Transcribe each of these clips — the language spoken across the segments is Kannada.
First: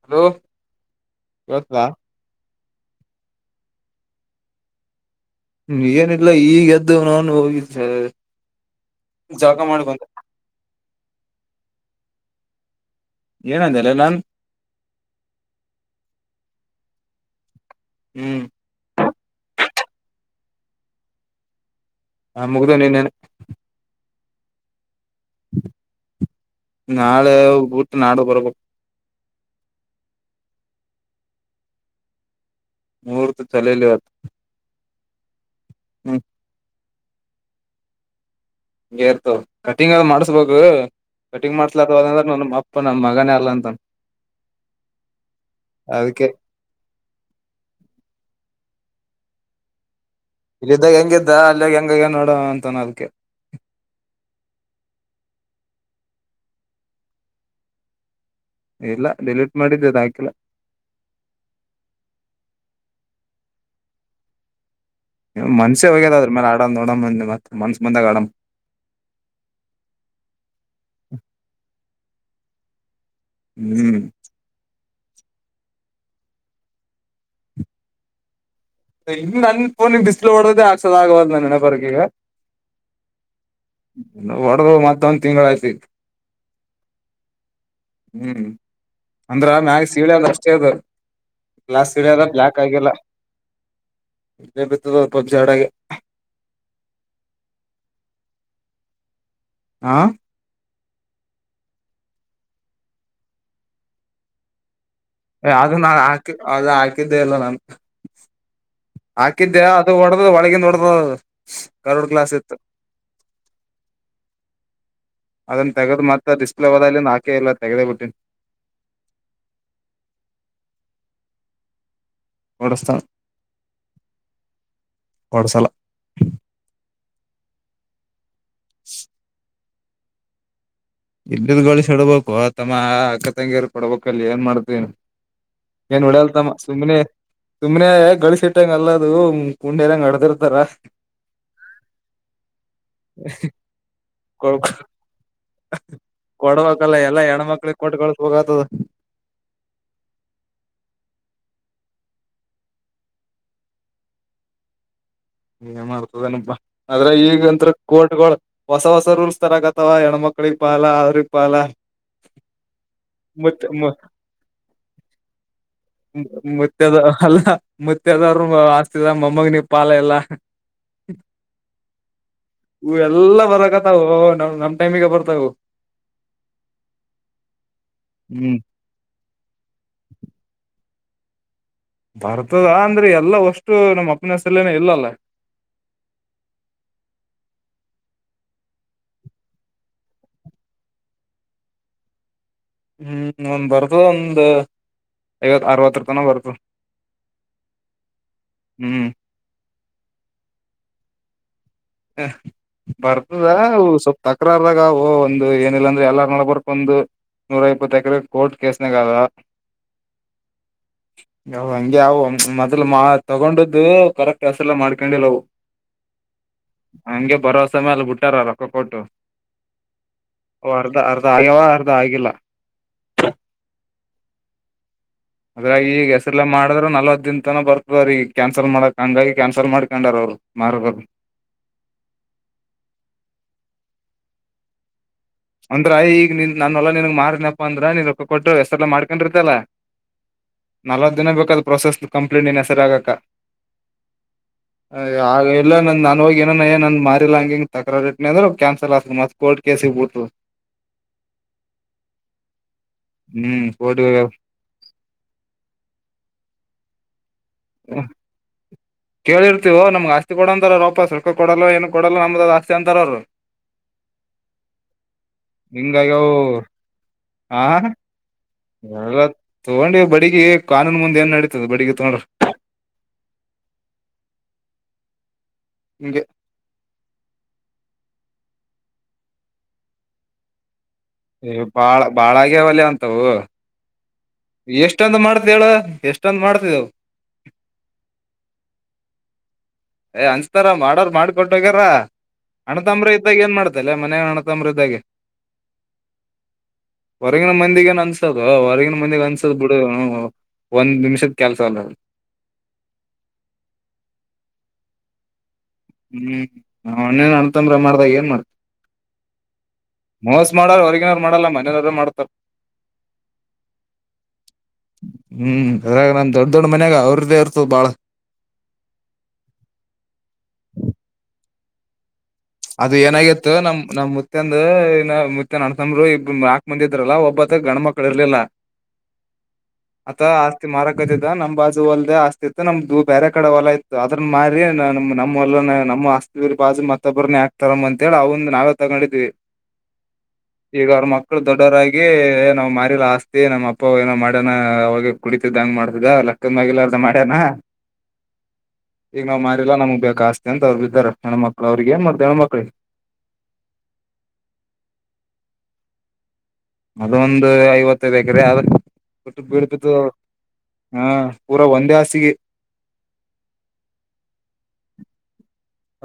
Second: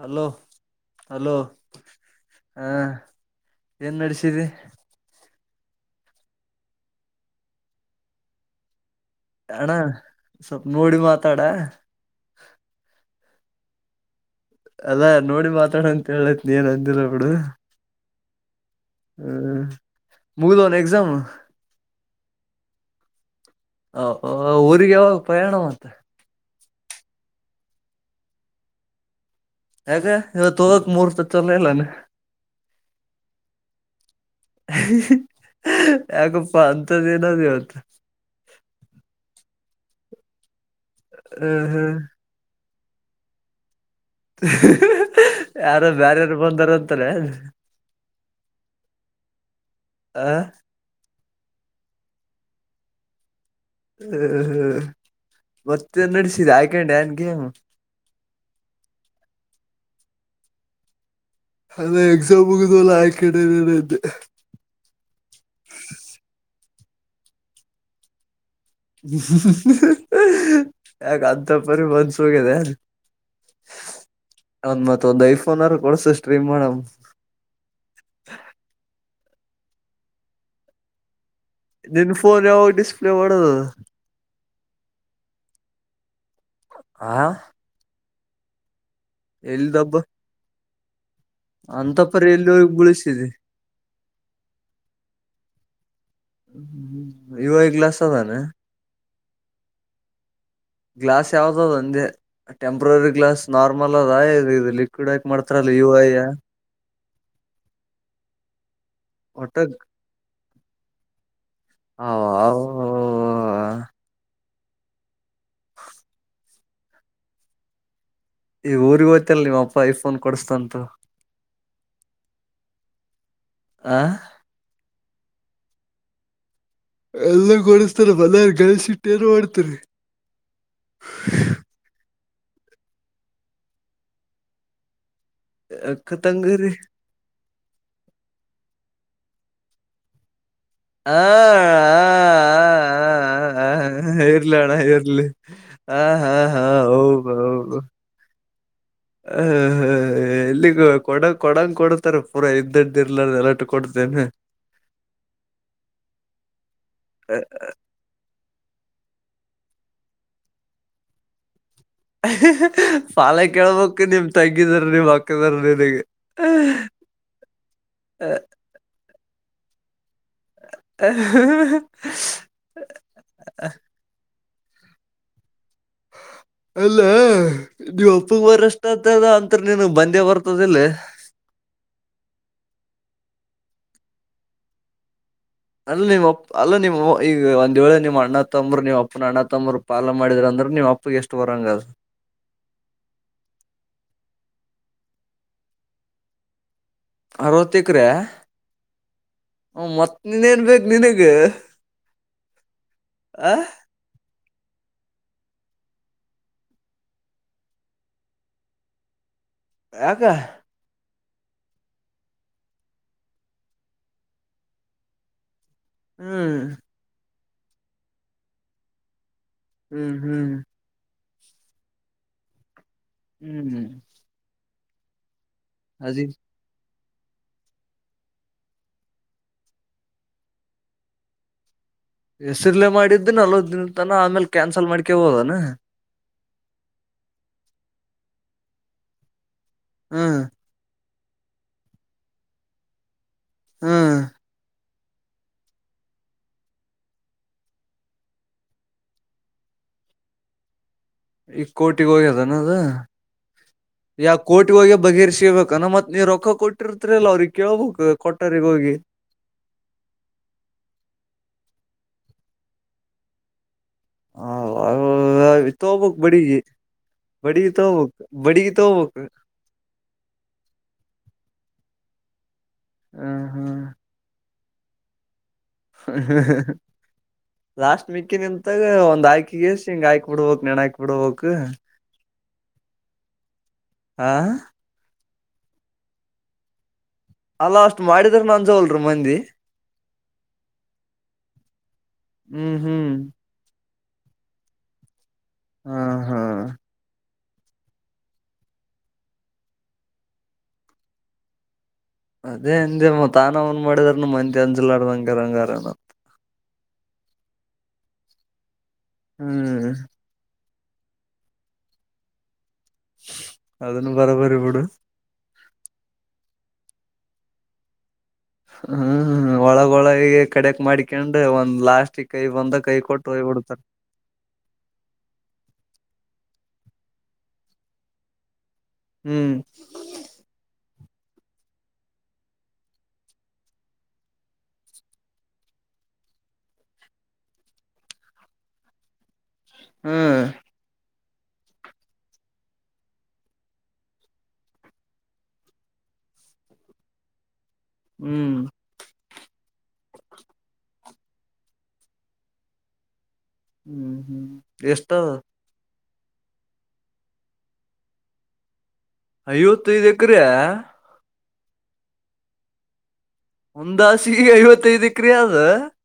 ಹಲೋ ಹಲೋ ಇವತ್ತಾ ಹಾ ಏನ್ ನಡಸಿಡಿ. ಏನಿಲ್ಲ ಈಗ ಎದ್ದ ನೌನ ಹೋಗಿಲ್ಲ. ಅಣ್ಣ ಸ್ವಪ ನೋಡಿ ಮಾತಾಡ. ಏನ ಅಂದಲ್ಲ ನಾನ. ಅಲ್ಲಾ ನೋಡಿ ಮಾತಾಡ ಅಂತ ಹೇಳತ ಏನ್ ಅಂದಿಲ್ಲ ಬಿಡು. ಹ್ಮ. ಹ್ಮ ಮೂಗದು ಅನ ಎಕ್ಸಾಮ್. ಹ ಮುಗ್ದ ನಿನ್ನೆನ ಅ ಅ ಊರಿಗ ಯಾವಾಗ ಪಯಾಣ ಮತ್ತ ನಾಳೆ ಊತ್ ನಾಡುದ್ ಬರ್ಬಾಕು. ಯಾಕೆ ಇವತ್ ಹೋಗಕ್ ಮೂರ್ತ ಇತ್ತಲೆನ್ ನಾನು. ಮೂರ್ತ ಚಲೆಲೆಯಾಪ್. ಯಾಕಪ್ಪ ಅಂತದ್ ಏನಾತಿವತ್. ಹೇರ್ತ ಕಟಿಂಗರ ಮಾಡ್ಸ್ಬೇಕು ಕಟಿಂಗ್ ಹ್ಮ್ ಹ್ಮ್ ಮಾಡ್ಸ್ಲ ನನ್ಮಪ್ಪ ನನ್ ಮಗನೆ ಅಲ್ಲಂತನ. ಯಾರೋ ಅದಕ್ಕೆ ಬ್ಯಾರ್ಯರ್ ಬಂದಾರಂತಾಲೆನ್. ಹಾ. ಇಲ್ ಇದ್ದಾಗೆಂಗಿದ್ದ ಅಲ್ಲೋಗ್ ಹೆಂಗಗೆನ್ ನೋಡವ ಅಂತನ್ ಅದ್ಕ್ಕೆ. ಮತ್ತೆನ್ ನಡ್ಸಿದೆ ಅಕೆಂಡ್ಯಾ ಗೇಮ್. ಇಲ್ಲ ಡಿಲೀಟ್ ಮಾಡಿದ್ದೆ ಅದ್ ಹಾಕಿಲ್ಲ. ಅದು ಎಕ್ಸಾಮ್ ಮುಗ್ದಿಲ್ಲ ಅಕೆಂಡೆಡನಿದೆ. ಮನ್ಷ್ಯ ಹೋಗ್ಯದ್ ಅದ್ರು ಮ್ಯಾಲೆ ಆಡನ್ ನಡಮ್ ಮನ್ಸ ಬಂದಾಗಡಮ್. ಯಾಕ್ ಅಂತ ಪರಿ ಮನ್ಸೂಗೆದ ಅದು. ಹ್ಮ್. ಅದ್ ಮತೊಂದ್ ಐಫೋನರ ಕೊಡ್ಸು ಸ್ಟ್ರೀಮ್ ಮಾಡಮ್. ಇನ್ ನನ್ ಫೋನಿಗ್ ಡಿಸ್ಪ್ಲೇ ಹೋಡ್ದುದೇ ಅಕ್ಸ ಆಗವಲ್ದ್ ನನಾ ನಿನ್ ಫೋನ್ ಯಾವಾಗ್ ಡಿಸ್ಪ್ಲೇ ಹೋಡ್ದಾದ್. ಹೊಡ್ದು ಮತ್ತೊಂದ್ ತಿಂಗಲೈತ್ತಿಗ್. ಹಾ. ಹ್ಮ್ ಅಂದ್ರ ಮ್ಯಾಗ್ ಎಲ್ದಬ್ಬ ಸೀಳೆದಷ್ಟೇ ಅದು. ಅಂತ ಪರಿ ಗ್ಲಾಸಿಗದಕ್ ಲಾಕ್ ಎಲ್ಲಿವಗ್ ಆಗಿಲ್ಲ. ಬಳಸಿದಿ [unintelligible] ಪಬ್ಜಿ ಅಡಗೆ. ಹ್ಮ್ ಹ್ಮ್ ಯು ಐ ಗ್ಲಾಸದೆನಾ. ಹಾ. ಗ್ಲಾಸ್ ಯಾವ್ದಾದ್ ಅಂದೆ ಟೆಂಪ್ರವರಿ ಗ್ಲಾಸ್ ನಾರ್ಮಲ್ ಅದ ಇದ್ ಇದ್ ಹೇ ಅದು ನಾ ಹಾಕಿ ಅದು ಹಾಕಿದ್ದೆ ಇಲ್ಲ ನಾನು. ಒಟ್ಟ ಹಾಕಿದ್ದೆ ಅದು ಹೊಡ್ದ್ ಒಳಗಿಂದ್ ಹೊಡ್ದದ ಕಾರ್ವುಡ್ ಗ್ಲಾಸ್ ಇತ್. ಅದನ್ ತಾಗ್ದ್ ಮತ್ತ ಡಿಸ್ಪ್ಲೇ ಹೋದಲಿಂದ್ ಹಾಕೆ ಇಲ್ಲ ತಗ್ದೇ ಬಿಟ್ಟಿನ್. ಈ ಊರಿಗೊತ್ತಿಯಲ್ ನೀಮ್ ಅಪ್ಪ ಐಫೋನ್ ಕೊಡುಸ್ತನ್ ತೋ. ಕೊಡಸ್ತಾನ್ ಆ ಕೊಡ್ಸಾಲ. ಎಲ್ಲ ಕೊಡಸ್ತಾನ ಬಲೇ ಗಳ್ಸಿಟ್ ಏನ್ ಮಾಡ್ತಿರಿ. ಇಬ್ರುದ್ ಗಾಳ್ಸಿಡ್ಬಾಕೊ ತಮ್ಮ ಅಕ್ಕ ತಂಗಿಯರ್ಗ್ ಕೊಡ್ಬಕಲ್ ಏನ್ ಮಾಡ್ತಿ. ಏನ್ ಅಕ್ಕ ಹೊಡೆಯಲ್ತಮ್ಮ ತಂಗರಿ ಸುಮ್ಮ್ನೆ. ಸುಮ್ನೆ ಗಳ್ಸಿಟಾನ್ ಎಲ್ಲದು ಕುಂಡೆದಂಗ್ ಅಡ್ತಿರ್ತಾರ. ಹಾ ಹಾ ಹಾ ಹಾ ಹಾ ಹಾ ಇರ್ಲಾಣ ಇರ್ಲಿ. ಕೊಡ್ಬಾಕಲ ಎಲ್ಲಾ ಹೆಣ್ಮಕ್ಳಿಗ್ ಕೊಟ್ ಕಾಳುಸ್ಬಕತದ. ಹ್ ಹಾ ಹಾ. ಎಲ್ಲಿಗೋ ಕೊಡಕ್ ಕೊಡಂಗ್ ಕೊಡ್ತಾರ ಪೂರಾ ಇದಿದ್ ಇರ್ಲಾರ್ದ ಎಲ್ಲಟ್ ಕೊಡ್ತಿಯೇನು. ಏನ್ ಮಾಡ್ತದನಪ್ಪಾ ಆದ್ರಗೀಗಂತ್ರು. ಕೋರ್ಟ್ಗಳು ಹೊಸ ಹೊಸ ರೂಲ್ಸ್ ತರಕತವ ಹೆಣ್ಮಕ್ಳಿಗ್ ಪಾಲ ಅವ್ರಿಗ್ ಪಾಲ. ಪಾಲ ಮುತ್ ಕೇಳ್ಬಕು ನಿಮ್ ತಂಗಿದ್ರ್ ನಿಮ್ ಅಕ್ಕಂದ್ರು ನಿನಗೆ. ಮುತ್ತೆದ ಅಲ್ಲ ಮುತ್ತೇದಾರ್ ಆಸ್ತಿದ ಮೊಮ್ಮಗ್ನಿಗ್ ಪಾಲ ಇಲ್ಲ. [inaudible] ಇವ್ ಎಲ್ಲಾ ಬರಕತ್ತವೋ ನಮ್ ನಮ್ ಟೈಮಿಗೆ ಬರ್ತಾವುವು. ಅಲ್ಲ ನೀಮ್ಮ ಅಪ್ಪಗ್ ಹ್ಮ್ ಬರಷ್ಟ ದ ಅಂತರ್ ನೀನಗ ಬಂದೇ ಬರ್ತದ ಇಲ್ಲ ಬರ್ತದ ಅಂದ್ರೆ ಎಲ್ಲಾ ವಷ್ಟು ನಮ್ಮ ಅಪ್ಪನ ಹೆಸರಲೇನ ಇಲ್ಲಲ್ಲ ಅಲ್ಲ ನಿಮ್ಮಪ್ಪ ಅಲ್ಲ ನಿಮ್ಮ ಈಗ ಒಂದ್ ವೇಳೆ ನಿಮ್ಮ ಅಣ್ಣ ತಂಬರು ನಿಮ್ಮ್ ಅಪ್ಪನ ಅಣ್ಣ ತಂಬರು ಪಾಲ ಮಾಡಿದ್ರ ಅಂದ್ರ ನಿಮ್ಮ ಅಪ್ಪಗ ಎಷ್ಟ್ ಬರಂಗಾದ ಹ್ಮ್ ಒಂದ್ ಬರ್ತ ಒಂದ್ ಐವತ್ತ್ ಅರವತ್ತರ ತನ ಬರ್ತದ್ ಅರವತ್ತೇಕ್ರ ಹ್ಮ್ ಹ್ಮ್ ಮತ್ ನಿನೆನ್ ಬೇಕ್ ನಿನಗ್ ಹ ಬರ್ತದಾ ಅವು ಸೂಪ್ಪ ತಕ್ರಾರ್ದಾಗ ಯಾವೂ ಒಂದು ಏನಿಲ್ಲ ಅಂದ್ರ ಎಲ್ಲಾರ ನಡಬರಕ್ ಒಂದ್ ನೂರ ಇಪ್ಪತ್ತ್ ಎಕರೆ ಕೋರ್ಟ್ ಕೇಸನೆಗಾದ್ ಯಾಕ್ ಯವು ಹಂಗೆ ಆವು ಮೊದಲ್ ಮಾ ತಗೊಂಡ್ದು ಕರೆಕ್ಟ್ ಹಸೆರಲ್ಲೆ ಮಾಡ್ಕೊಂಡಿಲ್ಲವು ಹ್ಮ್ ಹಂಗೆ ಬರೋಸೆ ಮ್ಯಾಲ್ ಬುಟ್ಟಾರ ರೊಕ್ಕ ಕೊಟ್ಟು ಹ್ಮ್ ಹ್ಮ್ ಓ ಅರ್ಧ ಅರ್ಧ ಆಗ್ಯವ ಅರ್ಧ ಆಗಿಲ್ಲ ಹ್ಮ್ ಹ್ಮ್ ಅದ್ರಾಗ ಈಗ ಅದಿ ಹೆಸ್ರಲ್ಲ ಮಾಡಿದ್ರ ನಲವತ್ತದ ದಿನ ತನ ಬರ್ತ ರಿಗ್ ಕ್ಯಾನ್ಸಲ್ ಮಾಡಕ್ ಹಂಗಾಗಿ ಕ್ಯಾನ್ಸಲ್ ಮಾಡ್ಕೊಂಡಾರ ಅವ್ರು ಮಾರಬೇಕ್ ಹೆಸರ್ಲೆೇ ಮಾಡಿದ್ದು ನಲ್ವತ್ ದಿನ ತನ ಆಮೇಲೆ ಕ್ಯಾನ್ಸಲ್ ಮಾಡ್ಕೆಬಹುದನ್ ದ್ರ ಈಗ ನಿನ್ ನನ್ ಹೊಲ ನಿನ್ಗ ಮಾರಿನನಪ್ಪ ಅಂದ್ರ ನೀನ್ ರೊಕ್ಕ ಕೊಟ್ಟ ಹೆಸರಲೇ ಮಾಡ್ಕಂಡಿರ್ತಿಲ್ಲ ಹ್ಮ್ ನಲ್ವತ್ತ್ ದಿನ ಬೇಕಾದ್ ಪ್ರೋಸೆಸ್ ಕಂಪ್ಲೀಟ್ ನೀನ್ ಹೆಸರಾಗಕ ಹ್ಮ್ ಆಗ ಇಲ್ಲ ನಂದ ನಾನ್ ಹೋಗಿ ಏನಾನ ನಂದ್ ಮಾರಿಲ್ಲ ಹಂಗ ಹಿಂಗ‌ ತಕ್ರಾರಟ್ನಿ ಅಂದ್ರ ಕ್ಯಾನ್ಸಲ್ ಆಗ್ತ ಮತ್ ಕೋರ್ಟ್ ಕೇಸಿಗೆ ಬಿಳತ್ತದ್ ಈಗ ಕೋರ್ಟಿಗ್ ಹೋಗ್ಯದನ ಅದ್ ಹ್ಮ್ ಕೋರ್ಟಿಗ ಹೋಗ್ಯದ್ ಕೋರ್ಟಿಗ್ ಹೋಗ್ಯ ಬಗೇರ್ರಿಸಿಬೇಕನ ಮತ್ ನೀವ ರೊಕ್ಕ ಕೊಟ್ಟಿರ್ತರಿಲ್ಲ ಅವ್ರಿಗೆ ಕೇಳ್ಬೇಕು ಕೊಟ್ಟರಿಗ ಹೋಗಿ ಕೇಳಿರ್ತೀವು ನಮ್ಗ ಆಸ್ತಿ ಕೊಡ ಅಂತಾರ ರೂಪಾಯಿ ಕೊಡೋಲ್ಲ ಏನು ಕೊಡಲ್ಲ ನಮ್ದ ಅದು ಆಸ್ತಿ ಅಂತಾರ ಅವರು ಹಿಂಗಾಗ್ಯ ತಗೋಬಕ್ ಅವು ಬಡಿಗಿ ಬಡಿಗಿ ಹ್ ತಗೋಬಕ್ ಬಡಿಗಿ ತಗೋಬಕ್ ಎಲ್ಲ ತಗೊಂಡಿವ ಬಡಿಗಿ ಕಾನೂನ್ ಮುಂದೆ ಏನ್ ನಡೀತದ ಬಡಿಗಿ ತಗೊಂಡ್ರಿ. ಹ ಹಾ. ಹ ಹಿಂಗೆ ಹ. ಲಾಸ್ಟ ಮಿಕ್ಕಿ ನಿಂತಾಗ ಒಂದ ಆಯ್ಕಿಗೆ ಗೆಷಿ ಹಿಂಗ ಆಯ್ಕ್ ಬುಡಬೇಕ್ ನೆಣ ಆ. ಏ ಬಾಳ ಬಾಳಾಗ್ಯ ಒಲ್ಯ ಅಂತವು ಆ ಎಷ್ಟ. ಎಷ್ಟೊಂದ ಮಾಡ್ತೇಳ ಎಷ್ಟೊಂದ ಮಾಡ್ತಿದ್ದವು. ಅಲ್ಲ ಅಷ್ಟ ಮಾಡಿದ್ರುನು ಅಂಜ ವಲ್ರು ಮಂದಿ. ಏ ಅಂಜತಾರ ಮಾಡರ್ ಮಾಡಿ ಕೊಟ್ಟು ಹೋಗ್ಯಾರ ಹ್ಮ್ ಹ್ಮ್ ಅಣ್ಣತಂಬ್ರ ಇದ್ದಾಗ ಏನ್ ಮಾಡ್ತಿ. ತಲ್ಲೆ ಮನ್ಯಗ್ ಅಣ್ಣತಮ್ಮರ ಇದ್ದಾಗೆ ಹ್ ಹಾ. ಹೊರಗಿನ ಮಂದಿಗ ಏನ್ ಅಂಜಸದೂ ಹೊರಗಿನ ಮಂದಿಗ ಅಂಜಸದ್ ಬುಡುನೌನ್ ಒಂದ್ ನಿಮಿಷದ ಕೆಲ್ಸ ಅಲ್ಲ. ಅದೇ ಅಂದೆ ಮತ್ತ ಆನಮನಿ ಮಾಡಿದಾರ ಮಂದಿ ಅಂಜಲರಾದಂಗ್ ಇರಂಗಾರನು ಹ್ಮ್ ನಮ್ಮನೇನ ಅಣ್ಣತಮ್ಮರೇ ಮಾಡಿದಾಗ ಏನ್ ಮಾಡ್ತಿ ಹ್ಮ್ ಮೋಸ್ ಮಾಡಾರ ಹೊರಗಿನವ್ರು ಮಾಡಲ್ಲ ಮನೆಯನವರೆ ಮಾಡ್ತಾರ ಅದುನು ಬರಾಬರಿಬಿಡು. ಹ್ಮ್ ಅದ್ರಾಗ ನಮ್ ದೊಡ್ಡ ದೊಡ್ಡ ಮನ್ಯಾಗ ಅವ್ರದ್ದ ಇರ್ತದ ಬಾಳ. ಹ್ಮ್ ಒಳಗೊಳಗೆ ಕಡಕ್ ಮಾಡಿಕಾಂತ ಒಂದ್ ಲಾಸ್ಟಿಕ್ ಅದು ಏನಾಗಿತ್ತು ನಮ್ ನಮ ಮು ಮುತ್ಯ ಅಂದು ಅಣ್ಣ ತಂಬ್ರು ಇಬ್ ನಾಕ್ ಮಂದಿದ್ರಲ್ಲ ಒಬ್ಬತ್ತ ಗಂಡ ಮಕ್ಳ ಇರ್ಲಿಲ್ಲ. ಹ್ಮ್ ಆತ ಆಸ್ತಿ ಮಾರಕತ್ತಿದ್ದ ನಮ್ ಬಾಜು ಹೊಲ್ದದೆ ಆಸ್ತಿ ಇತ್ತು ನಮ್ದು ಬೇರೆ ಕಡೆ ಹೊಲ ಇ ಅದ್ರನಾ ಮಾರಿ ನಮ್ಮಲ್ಲ ನಮ್ಮ ಅಸ್ತಿರ್ಬಾಜು ಮತ್ತ ಮತ್ತೊಬ್ಬರ ಯಾಕ್ ತಗಂ ಅಂತ ಹೇಳಿ ನಾವೇ ತಗೊಂಡಿದ್ವಿ. ಹ್ಮ್. ಈಗ ಅವ್ರ ಮಕ್ಳು ದೊಡ್ಡವರಾಗಿ ನಾವ್ ಮಾರಿಲ್ಲ ಆಸ್ತಿ ನಮ್ಮ್ ಅಪ್ಪ ಏನೋ ಮಾಡ್ಯನ ಅವಾಗ. ಕುಡಿತದಂಗ ಮಾಡತಿದ ಲೆಕ್ಕದ ಮೇಲೆ ಇರ್ಲರ್ಡೆ ಅಂಗ ಮಾಡ್ಯನ. ಹ್ಮ್. ಈಗ ನಾವ್ ಮಾರಿಲ್ಲಾ ನಮ್ಗ್ ಬೇಕಾ ಆಸ್ತಿ ಅಂತ ಅವ್ರು ಬಿದಾರೆ ಹೆಣ್ಮಕ್ಳ ಅವ್ರಿಗೆ ಮತ್ತೆ ಹೆಣ್ಮಕ್ಳಿಗೆ. ಹ್ಮ್ ಹ್ಮ್ ಎಷ್ಟ ಅದೊಂದು ಐವತ್ತೈದು ಎಕ್ರೆ ಆದ ರಿ ಬಿಟ್ಟು ಬೀಳು ಬಿದ್ದದ. ಐವತ್ತೈದ್ ಎಕ್ರೆ ಪುರ ಒಂದೇ ಹಾಸಿಗೆ. ಒಂದೇ ಹಾಸಿಗೆ ಐವತ್ತೈದು ಎಕ್ರೆ ಆದ.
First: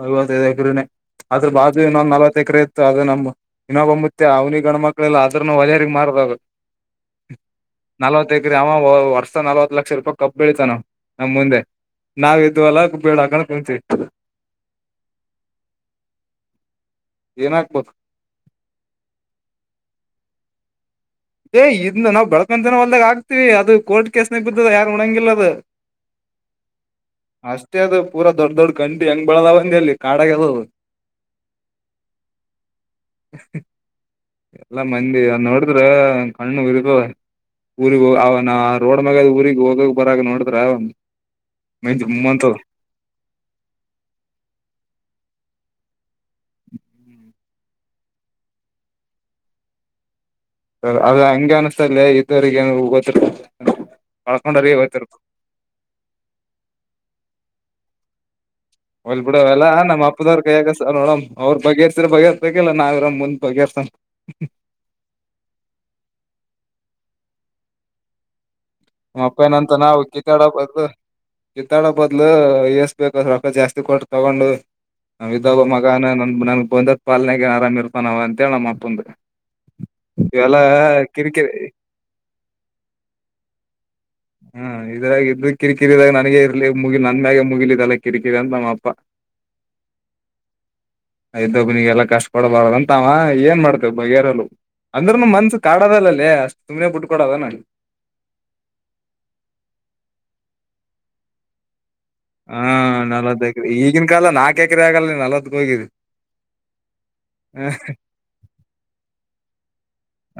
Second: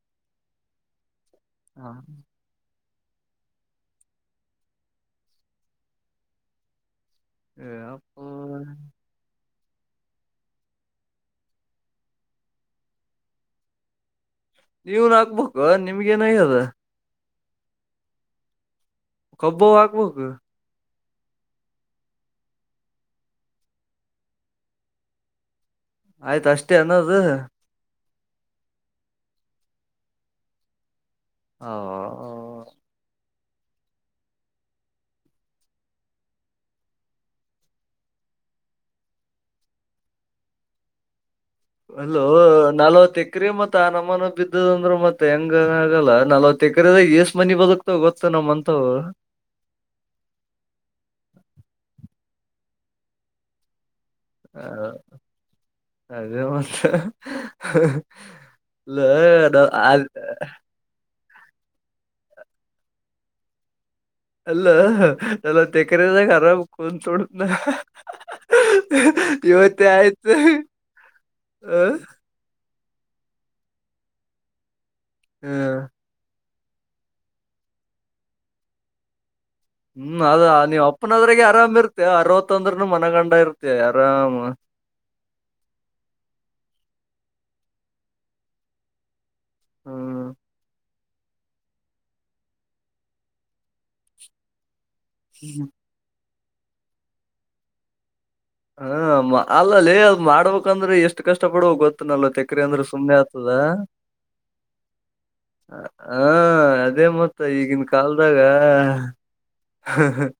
ಐವತ್ತೈದು ಎಕರೆನೆ ಆದರ ಬಾಜು ಇನ್ನೊಂದು ನಲವತ್ ಎಕರೆ. ಅದ ನಮ್ಮ ಇನ್ನೊಬ್ಬ ಮುತ್ಯ ಅವ್ನಿಗೆ ಗಣ ಮಕ್ಳೆಲ್ಲ ಅದ್ರನು ಹೊಲೆಯರ್ಗ್ ಮಾರದ ಅದು. ಏ ಯಪ್ಪಾ ನಲವತ್ ಅವ ವರ್ಷ ವರ್ಷ ನಲವತ್ ಲಕ್ಷ ರೂಪಾಯಿ ಕಬ್ ಬೆಳಿತನ ನಮ್ ಮುಂದೆ. ನಾವ್ ಇದ್ ಅಲ್ಲ ಬೀಳ ಹಾಕೊಂಡು ಕುಂತ್ವಿ. ನೀವುನು ಹಾಕ್ಬೇಕು ನಿಮ್ಗ ಏನಾಗಿದೆ. ಏನ್ ಹಾಕ್ಬೇಕು. ಕಬ್ಬು ಅವು ಹಾಕ್ಬೇಕು. ಏ ಇದ್ ನಾವು ಬೆಳಕೊಂಡು ತಿನ್ನೋ ಹೊಲ್ದಾಗ ಆಗ್ತಿವಿ ಅದು ಕೋರ್ಟ್ ಕೇಸ್ನಾಗ ಬಿದ್ದದ ಯಾರು ಉಣಂಗಿಲ್ಲ ಅದು. ಆಯ್ತ ಅಷ್ಟೇ ಏನ್ ಅದು. ಅಷ್ಟೇ ಅದು ಪುರ ದೊಡ್ಡ ದೊಡ್ಡ ಗಂಡಿ ಹೆಂಗ ಬೆಳೆದವಂಡಿ ಅದು ಅಲ್ಲಿ ಕಾಡಾಗದದು. ಹ. [inaudible] ಎಲ್ಲಾ ಮಂದಿ ಅದು ನೋಡಿದ್ರ ಕಣ್ಣು ಉರಿತದ. ಊರಿಗೆ ಹ ಅವ ನ ರೋಡ್ ಮ್ಯಾಗ ಊರಿಗೆ ಹೋಗಗ ಬರಗ ನೋಡಿದ್ರ ಮೈ ಅಲೋ ಜುಮ್ ಅಂತದ ನಾಲ್ವತ್ತ ಎಕ್ರ ಮತ್ತತ ಆ ನಮ್ಮನ ಬಿದ್ದದ ಅಂದ್ರ ಮತ್ತ ಹೆಂಗ ಆಗಲ್ಲ ನಲ್ವತ್ ಎಕರೆದ ಏಷ್ಟ್ ಮಂದಿ ಬದಕ್ ಗೊತ್ತ ನಮ್ಮಂತವು. ಸ ಅದ ಹಂಗೆ ಅನ್ಸ್ತದಲೇ ಇದ್ದೋರಿಗೆ ಏನ್ ಗೊತ್ [unintelligible] ಅದೇ ಮಾತ [unintelligible] ಹೋಗ್ಲಿ ಬಿಡು ಅವೆಲ್ಲ ನಮ್ಮ ಅಪ್ಪದವ್ರ ಕೈಯಾಗ ನೋಡಮ್ಮ. ಅವರು ಬಗೆೇರ್ಸರ ಬಗೇರ್ಸಬೇಕಲ್ಲ ನಾವರ ಮುಂದ್ ಬಗೇರ್ಸಮ್ಮ. ಇಲ್ಲ ಅಲ್ಲ ನಲವತ್ ಎಕ್ರೆ ದಾಗಾ ಕುಂತ್ ಉನ್ತೀನಿ ನಾನು. ಅಪ್ಪಾಯನಂತ ನಾವು ಕಿತ್ತಾಡ ಬದಲು ಕಿತ್ತಾಡ ಬದ್ಲು ಎಸ್ಬೇಕ ಅಸು ರೊಕ್ಕ ಜಾಸ್ತಿ ಕೊಟ್ಟ ತಗೊಂಡು ನಮ ಇದ್ದಾಗ ಮಗನ ನ ನನ್ಗ್ ಬಂದ ಪಾಲನೆಗೆ ಆರಾಮ್ ಇರ್ತಾನವ ಅಂತ ಹೇಳಿ ನಮ್ಮ ಅಪ್ಪಂದ. ಹ್ಮ್ ಅದ ನೀವ್ ಅಪ್ಪನದ್ರಗೆ ಕಿರಿಕಿರಿ ಆರಾಮ್ ಇರ್ತಿ ಅರವತ್ತೊಂದ್ರನು ಮನಗಂಡ ಇರ್ತಿ ಆರಾಮ. ಹ ಇದ್ರಾಗ ಇದ ಕಿರಿಕಿರಿದಾಗ ನನಗೆ ಇರ್ಲಿ ಮುಗಿ ನನ್ ಮ್ಯಾಗೆ ಮುಗಿಲಿದಲ್ಲ ಕಿರಿಕಿರಿ ಅಂತ ನಮ್ಮ ಅಪ್ಪಾ ಹ್ಮ ಇದ್ದಯ್ದೊಬ್ನಿಗೆ ಎಲ್ಲಾ ಕಷ್ಟ ಪಡಬಾರದ ಅಂತ ಅವ ಏನ್ ಮಾಡ್ತೇವ ಬಗೆೇರಲ್ಲ. ಅಂದ್ರನು ಮನ್ಸ ಕಾಡೋದಲ್ಲೇ ಅಷ್ಟ ಸುಮ್ನೆ ಬಿಟ್ ಕೊಡೋದನ ಹಾ ಅಲ್ಲಲೇ ಅದ್ ಮಾಡ್ಬೇಕಂದ್ರೆ ಎಷ್ಟ ಕಷ್ಟ ಪಡುಬೇಕ್ ಗೊತ್ತ. ಒಂಬ್ಬತ್ತ ಎಕರೆ ಹಾ ಅಂದ್ರ ಸುಮ್ಮನೆ ನಲವತ್ ಆಗ್ತದ ಎಕರೆ ಈಗಿನ ಕಾಲ ನಾಕ್ ಎಕರೆ ಆಗಲ್ಲ ನಲವತ್ಕ್ ಹೋಗಿದಿ ಹಾ ಅದೇ ಮತ್ತ. ಹ ಈಗಿನ ಕಾಲದಾಗ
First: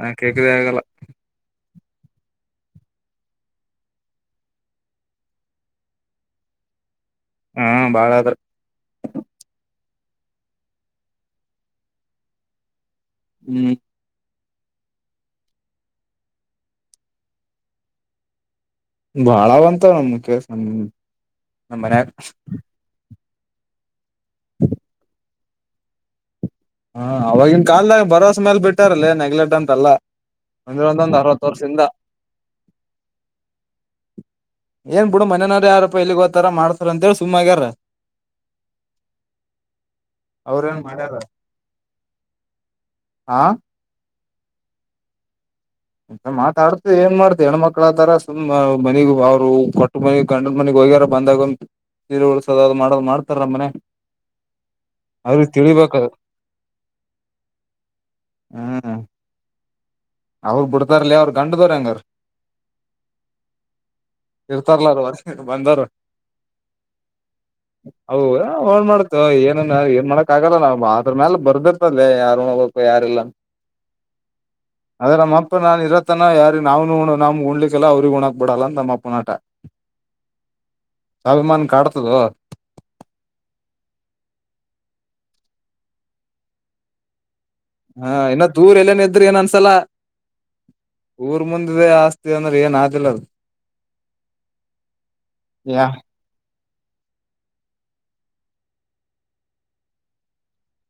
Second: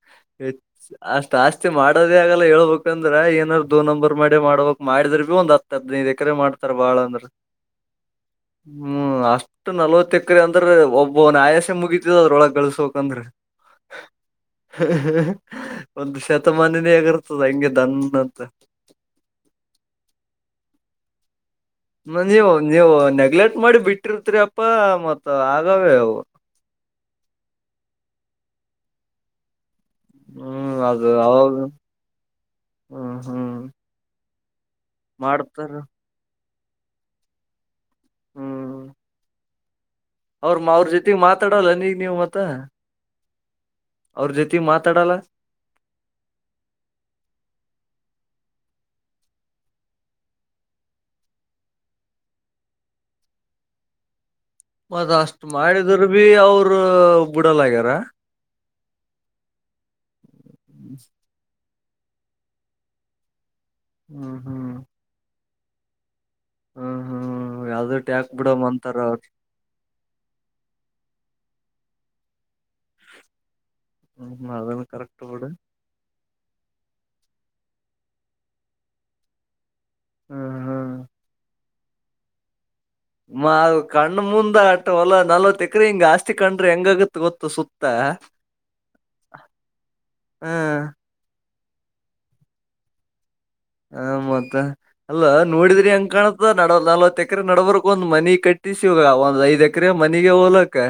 ನಾಕ್ ಎಕರೆ ಹೆಚ್ಚ ಆಗಲ್ಲ ಅಷ್ಟ. ಜಾಸ್ತಿ ಮಾಡೋದೇ ಆಗಲ್ಲ ಹೇಳ್ಬೇಕು. ಇದರಗೂ ಏನಾರ ದೋ ನಂಬರ್ ಮಾಡಿ ಮಾಡಬೇಕ್ ಮಾಡಿದ್ರ ಒಂದ ಹತ್ತ ಹದನೈದ್ ಎಕರೆ ಮಾಡ್ತಾರ ಬಾಳ ಅಂದ್ರ ಹ್ಮ ಬಾಳಾದ್ರ ಹ್ಮ್ ಅಷ್ಟ್ ನಲ್ವತ್ತ ಎಕರೆ ಅಂದ್ರೆ ಒಬ್ಬನ್ ಆಯಸೆ ಮುಗಿತದ ಅದ್ರೊಳಗ್ ಗಳಿಸ ಬೇಕ್ ಅಂದ್ರ ಹ್ಮ್. [unintelligible] ಒಂದು ಶತಮಾನಿನೆ ಆಗರ್ತದ ಹಂಗೆ ದನ್ ಅಂತ. ಬಾಳ ಬಂತ ನಮ ಕೆಸ [unintelligible] ಹ ನೀವು ನೀವು ನೆಗ್ಲೆಕ್ಟ್ ಮಾಡಿ ಬಿಟ್ಟಿರ್ತರಿ ಅಪ್ಪಾ ಮತ್ತ ಆಗವೆಅವು ಹಾ ಅವಾಗಿನ ಕಾಲದಾಗ ಬರೋಸ ಮೇಲ್ ಬಿಟ್ಟಾರಲ್ಲೇ ನೆಗ್ಲೆಕ್ಟ್ ಅಂತಲ್ಲ ಹ್ಮ್ ಒಂದ ಅದು ಒಂದೊಂದು ಅರವತ್ತ ಅವಾಗ ವರ್ಷದಿಂದ ಹ್ಮ್ ಹ್ಮ್ ಏನ್ ಬಿಡ ಮನೇನವಾರ ಮಾಡ್ತಾರ ಯಾರಪ್ಪ ಎಲ್ಲಿಗ್ ಹೋತಾರ ಮಾಡ್ತಾರ ಅಂತೇಳಿ ಸುಮ್ಮ್ಗ್ಯಾರ ಹ್ಮ್ ಅವ್ರ ಅವ್ರೇನ್ ಅವ್ರ ಜೊತೆಗ್ ಮಾಡ್ಯಾರ ಮಾತಾಡಲ್ಲ ನೀಗ್ ನೀವ ಮತ್ತ ಹಾ ಅವ್ರ ಜೊತೆಗೆ ಮಾತಾಡಲ್ಲ ಮಾತಾಡ್ತ ಏನ್ ಮಾಡ್ತ ಹೆಣ್ಮಕ್ಳತಾರ ಸುಮ್ಮ ಮನಿಗೆ ಅವರು ಕೊಟ್ಟು ಮನಗ್ ಗಂಡನ ಮನೆಗ್ ಹೋಗ್ಯಾರ ಬಂದಾಗಒಮ್ಮೆ ಸೀರಿ ಉಳಸದ ಮಾಡ ಮಾಡ್ತಾರ ನಮ್ಮಮನ್ಯಾಗ್ ಮತ್ತ್ ಅಷ್ಟ ಮಾಡಿದ್ರ ಭೀ ಅವರು ಬಿಡಲ್ ಆಗ್ಯಾರ ಹ್ಮ ಹ್ಮ್ಮ್ ಅವ್ರ ಬಿಡ್ತಾರಲಿ ಅವ್ರ ಗಂಡದವ ಹೆಂಗರ್ ಹ್ಮ ಹ್ಮ ಬಂದರ ಲೇ ಅವರ ಹೊರಸಾಕೋಕ ಬಂದರ ಹ್ಮ್ ಹ್ಮ್ ಯಾವ್ದ ಟ್ಯಾಕ್ [inaudible] ಬಿಡಮ್ಮ ಓನ್ ಅಂತಾರ ಅವ್ರ ಮಾಡತು ಏನ್ ಇನ್ನ ಏನ್ ಮಾಡಕ್ ಆಗಲ್ಲ ನಾ ಆದ್ರ ಮ್ಯಾಲ ಬರ್ದಿರ್ತದೆ ಯಾರು ನೋಡಬೇಕ ಯಾರ ಇಲ್ಲಾ [inaudible] ಆದ್ರ ನಮ್ಮ ಬಿಡು ಅಪ್ಪ ನಾ ಇರತ್ತನ ಯಾರಾ ನಾವನು ನಮ್ ಉ್ಲಕಿಲ್ಲಲ್ಲ ಅವ್ರಿಗ್ ಉಣ್ಣಾಕ್ ಬಿಡಲ್ಲ ಅಂತನಮ್ಮಪ್ಪನ ಅಟ ಹ್ಮ್ ಹ್ಮ್ [inaudible] ಅಭಿಮಾನ ಕಡತದೋ ಮ ಕಣ್ಣ ಮುಂದ ಅಟ್ಟ ಹೊಲ ನಲವತ್ತ್ ಎಕ್ರೆ ಹಿಂಗ ಆಸ್ತಿ ಕಣ್ರ ಹೆಂಗ ಆಗತ್ತ ಗೊತ್ತ ಸುತ್ತ ಹಾ ಇನ್ನು ದೂರ ಎಲ್ಲೇನ ಇದ್ರ ಏನ್ ಅನ್ಸಲ ಹ್ಮ್ ಊರ್ ಮುಂದೆ ಇದ ಆಸ್ತಿ ಅಂದ್ರೆ ಏನ್ ಆದಿಲ್ಲ ಅದ ಹ ಮತ್ತ [inaudible] ಅಲ್ಲ ನೋಡಿದ್ರ ಯಾ ಹೆಂಗ್ ಕಾಣತ್ತ ನಡವ ನಲವತ್ ಎಕರೆ ನಡಡ್ಬರ್ಗ ಒಂದ್ ಮನಿಗೆ ಕಟ್ಟಿಸಿಗ ಇವಾಗ್ ಒಂದ್ ಐದ ಎಕರೆ ಮನಿಗೆ ಹೋಲಕ್ಕ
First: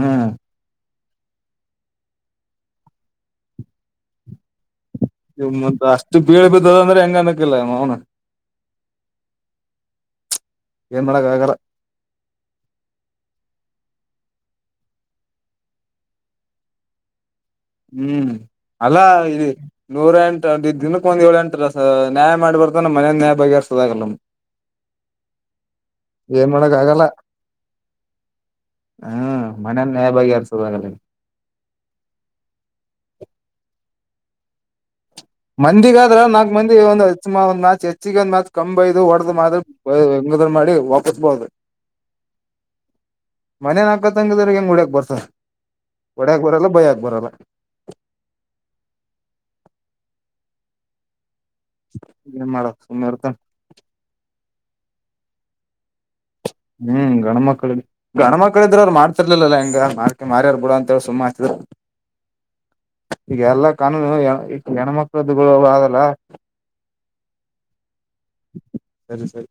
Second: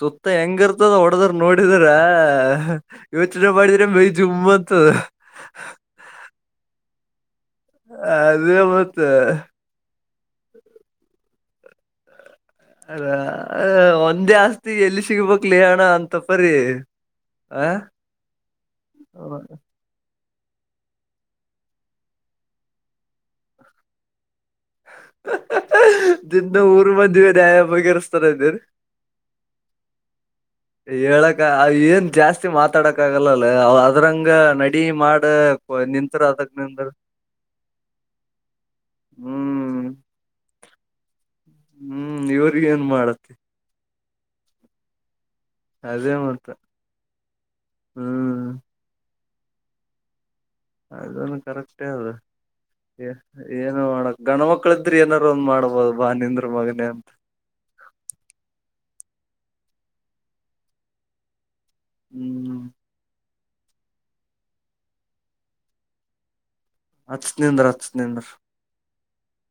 ಸುತ್ತ ಹೆಂಗ ಇರತ್ತ [unintelligible] ಹೊಡದ್ರ ನೋಡಿದ್ರ [inaudible] ಯೋಚನೆ ಮಾಡಿದ್ರೆ ಮೈ ಜುಮ ಅಂತದ ಇತ್ ಅಷ್ಟು ಬೀಳ ಬದದಂದ್ರೆ ಹೆಂಗ ಅನ್ಕ್ಕಿಲ್ಲ ಅವನ [inaudible] ಅದೇ ಮತ್ತ [inaudible] ಏನ್ ಮಾಡಕ ಆಗಲ್ಲ [unintelligible] ಅದ ಒಂದೇ ಆಸ್ತಿ ಎಲ್ಲಿ ಸಿಗ್ಬೇಕಕ್ಲಿ ಅಣ್ಣಾ ಅಂತಪ್ಪರಿ ಹ್ಮ್ [inaudible] ಅಲ್ಲಾ ಇದ ನೂರ ಎಂಟ ದಿನಕ್ಕೆ ಒಂದ್ ಏಳ ಎಂಟ ನ್ಯಾಯ ಮಾಡಿ ಬರ್ತನ ಮಾನ್ಯದ ನ್ಯಾಯ ಬಗೆ ಹರ್ಸೋದಾಗಲ್ಲ ಹಹ್ ಹ ಏನ್ ನಿನ್ನ ಮಾಡಕ್ ಊರ್ ಆಗಲ್ಲ ಮಂದಿಗಡೆ ಬಗಿಹರಸ್ತಾರ ಅಂದೇನ. ಹು ಮನ್ಯಾನ ನ್ಯಾಯಾ ಬಗೆಹರ್ಸ. ಹೇಳಕ್ಕ ಏನ್ ಜಾಸ್ತಿ ಮಾತಾಡಕ ಆಗಲ್ಲಲ್ಲ ಅದ್ರಂಗ ನಡಿ ಮಾಡ. ಮಂದಿಗ ಆದ್ರ ನಿಂತರ ನಾಕ್ ಅದಕ್ ಮಂದಿ ನಿಂದ್ರ ಒಂದ ಮ್ಯಾಚ್ ಹೆಚ್ಚಿಗ ಒಂದ ಮ್ಯಾಚ್ ಕಂಬೈದು ಹೊಡುದು ಮಾರ. ಬೈಬೇಕ ಇದನ್ನ ಮಾಡಿದ್ರ ಒಪ್ಪಬಹುದು. ಹು ಇವರ ಏನ್ ಮಾಡತಿ. ಮನ್ಯಾನ ಅಕ್ಕಾ ತಂಗಿಯರಿಗೆ ಹೆಂಗ ಹೊಡ್ಯಾಕ ಬರ್ತದ. ಅದೇ ಹೊಡ್ಯಕ್ ಮತ್ತ ಬರಲ್ಲ ಬೈಯಕ್ ಬರಲ್ಲ ಹು ಅದುನ್ನು ಕರೆಕ್ಟೇ ಅದು ಏನ್ ಮಾಡಕ್ ಸುಮ್ನೆ ಎಂದೇ. ಇರ್ತಾನ ಏನು ಮಾಡಕ್ ಗಣಮಕ್ಳ ಇದ್ರೆ ಏನಾರರು ಒಂದ ಮಾಡ್ಬಹುದ ಬಾ ನಿಂದ. ಹು ಗಣಮಕ್ಕಳಿಗೆ. ಗಣಮಕ್ಳ ಇದ್ರರು ಅವರು ಮಾಡ್ತಿರ್ಲಿಲ್ಲ ಹಿಂಗ ಆಸ್ತಿ ಮಾರ್ಯಾರ ಬಿಡ ಅಂತ ಹೇಳಿ ಸುಮ್ಮಆಕಿದ್ರು. ಹು ಹೌದು ಈಗ ಎಲ್ಲಾ ಕಾನೂನು ಈ ಹೆಣ್ಮಕ್ಳ್ದುಗಳು ಆದವಲ್ಲ. ಹಚ್ಚ ನಿಂದ್ರ ಹಚ್ಚ ನಿಂದ್ರ. ಸರಿ ಸರಿ